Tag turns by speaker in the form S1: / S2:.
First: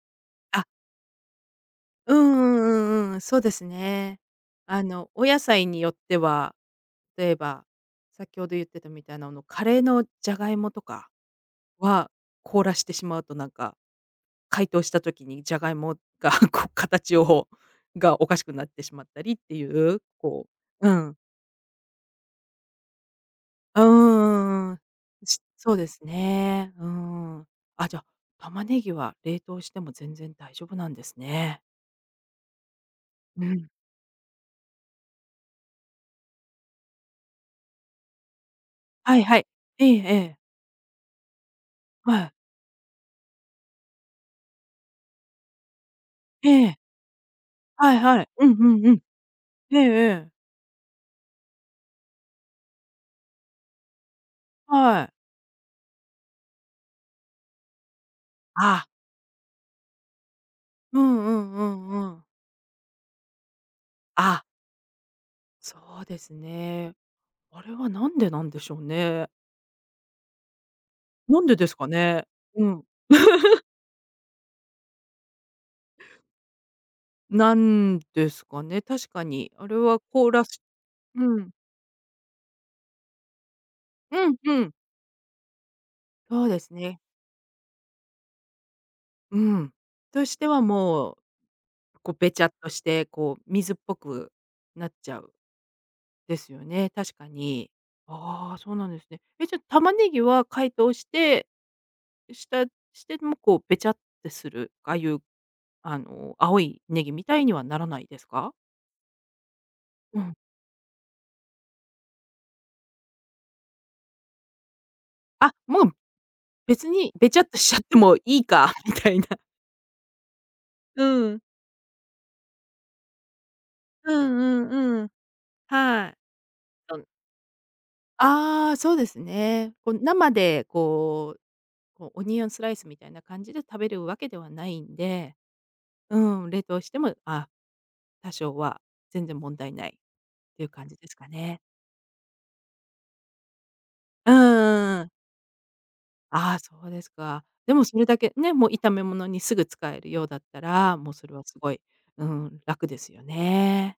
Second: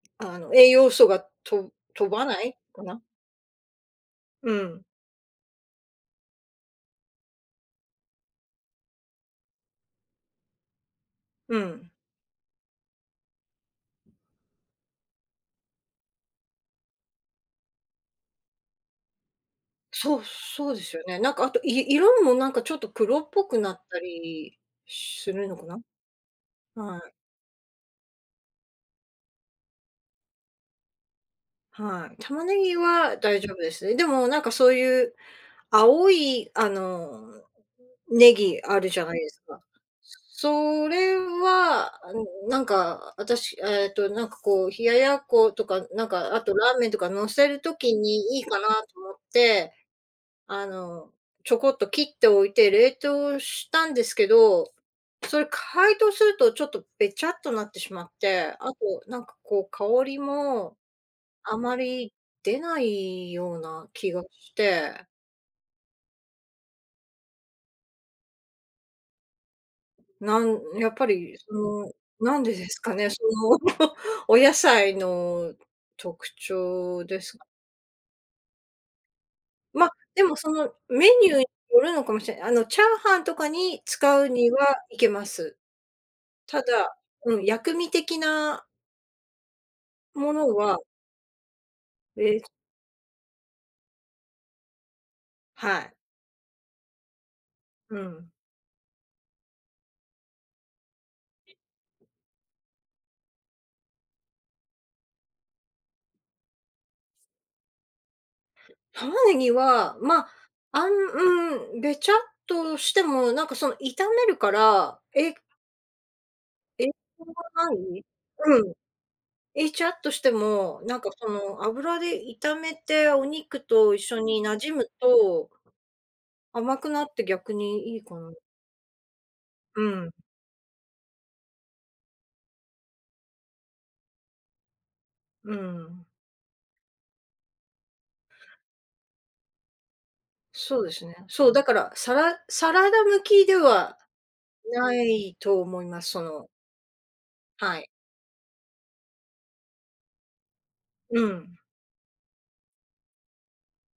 S1: あの
S2: あ。
S1: 栄養素がと飛
S2: う
S1: ばな
S2: ん
S1: い
S2: う
S1: かな。
S2: んうんうん、そうですね。
S1: うん。
S2: あのお野菜によっては、例えば、先ほど言ってたみたいなあのカレーのじゃがいもとか、
S1: うん。
S2: は、凍らしてしまうと、なんか、解凍した時にじゃがいもがこう形をがおかしくなってしまったりっていう、
S1: そう
S2: こ
S1: そうで
S2: う、う
S1: すよ
S2: ん。
S1: ね。なんかあと、い色もなんかちょっと黒っぽくなっ
S2: うんうん
S1: たり
S2: うんうんうん。
S1: するのか
S2: そう
S1: な。
S2: ですね。う
S1: はい。
S2: ん。あ、じゃ、玉ねぎは冷凍しても全然大丈夫なんですね。
S1: はい。玉ねぎは大
S2: う
S1: 丈夫
S2: ん。
S1: ですね。でもなんかそういう、青いあの葱あるじゃな
S2: は
S1: い
S2: い
S1: で
S2: は
S1: す
S2: い。
S1: か。
S2: ええええ。
S1: そそれは、あ
S2: は
S1: の
S2: い。
S1: なんか、私、えっとなんかこう、冷奴ことか、なんかあ
S2: え
S1: とラ
S2: え。
S1: ーメンとか乗せる
S2: は
S1: 時
S2: いはい、
S1: にいい
S2: うん
S1: かなと
S2: うんうん。
S1: 思って、
S2: ええええ。
S1: あのちょこっと切っておいて冷凍したんですけど、
S2: はい。
S1: それ解凍するとちょっとべちゃっとなってしまって、あと、
S2: あ。
S1: なんかこう香りも、
S2: うん、うん、
S1: あ
S2: う
S1: ま
S2: ん、う
S1: り
S2: ん。
S1: 出ないような気が
S2: あ。
S1: して。
S2: そうですね。あれは何でなんでしょうね。
S1: なんやっぱり、
S2: なん
S1: そ
S2: でですか
S1: の、
S2: ね、
S1: なんで
S2: う
S1: です
S2: ん。
S1: かね、その、お野菜の特徴ですか？
S2: なんですかね、確かにあれ
S1: ま、
S2: は
S1: で
S2: 凍
S1: も
S2: ら
S1: そ
S2: す
S1: のメ
S2: う
S1: ニューに
S2: ん。
S1: よるのかもしれない。あのチャーハンとかに
S2: う
S1: 使う
S2: ん
S1: に
S2: う
S1: は
S2: ん。
S1: いけます。
S2: そう
S1: た
S2: です
S1: だ、
S2: ね。
S1: うん、薬味的な
S2: うん。と
S1: も
S2: して
S1: の
S2: は
S1: は
S2: もう、こうべ
S1: で。
S2: ちゃっとして、こう水っぽくなっちゃう。
S1: はい。
S2: ですよね、確かに。
S1: うん。
S2: ああ、そうなんですね。え、じゃ、玉ねぎは解凍して、したしてもこうべちゃってする、ああいう、あの青いネギみたいにはならないですか？
S1: 玉ねぎは、
S2: う
S1: ま、
S2: ん。
S1: あんん、べちゃっとしても、なんかその炒めるから、え
S2: あ、もう、別
S1: 影
S2: に、
S1: 響
S2: べちゃっと
S1: は
S2: し
S1: な
S2: ちゃって
S1: い。
S2: もいい
S1: う
S2: か
S1: ん。
S2: みたいな。
S1: べちゃっとしても、なんか
S2: う
S1: そ
S2: ん。
S1: の、油で炒めてお肉と一
S2: う
S1: 緒
S2: ん
S1: に馴染
S2: う
S1: む
S2: んうん。
S1: と
S2: はい。
S1: 甘く
S2: あ
S1: な
S2: う。
S1: って逆にいいかな。
S2: ああ、そうですね。
S1: う
S2: こう
S1: ん。
S2: 生でこうこうオニオンスライスみたいな感じで食べる訳ではないんで。
S1: うん。
S2: うん、冷凍しても、あ、多少は全然問題ないっていう
S1: そう
S2: 感
S1: で
S2: じ
S1: す
S2: で
S1: ね、
S2: すか
S1: そう、
S2: ね。
S1: だから、サラサラダ向きでは
S2: うん
S1: な
S2: うんうん。
S1: いと思います、その
S2: ああ、そうですか。で
S1: は
S2: も
S1: い。
S2: それだけね、もう炒め物にすぐ使えるようだったら、もう
S1: う
S2: それは
S1: ん。
S2: すごい。うん、楽ですよね。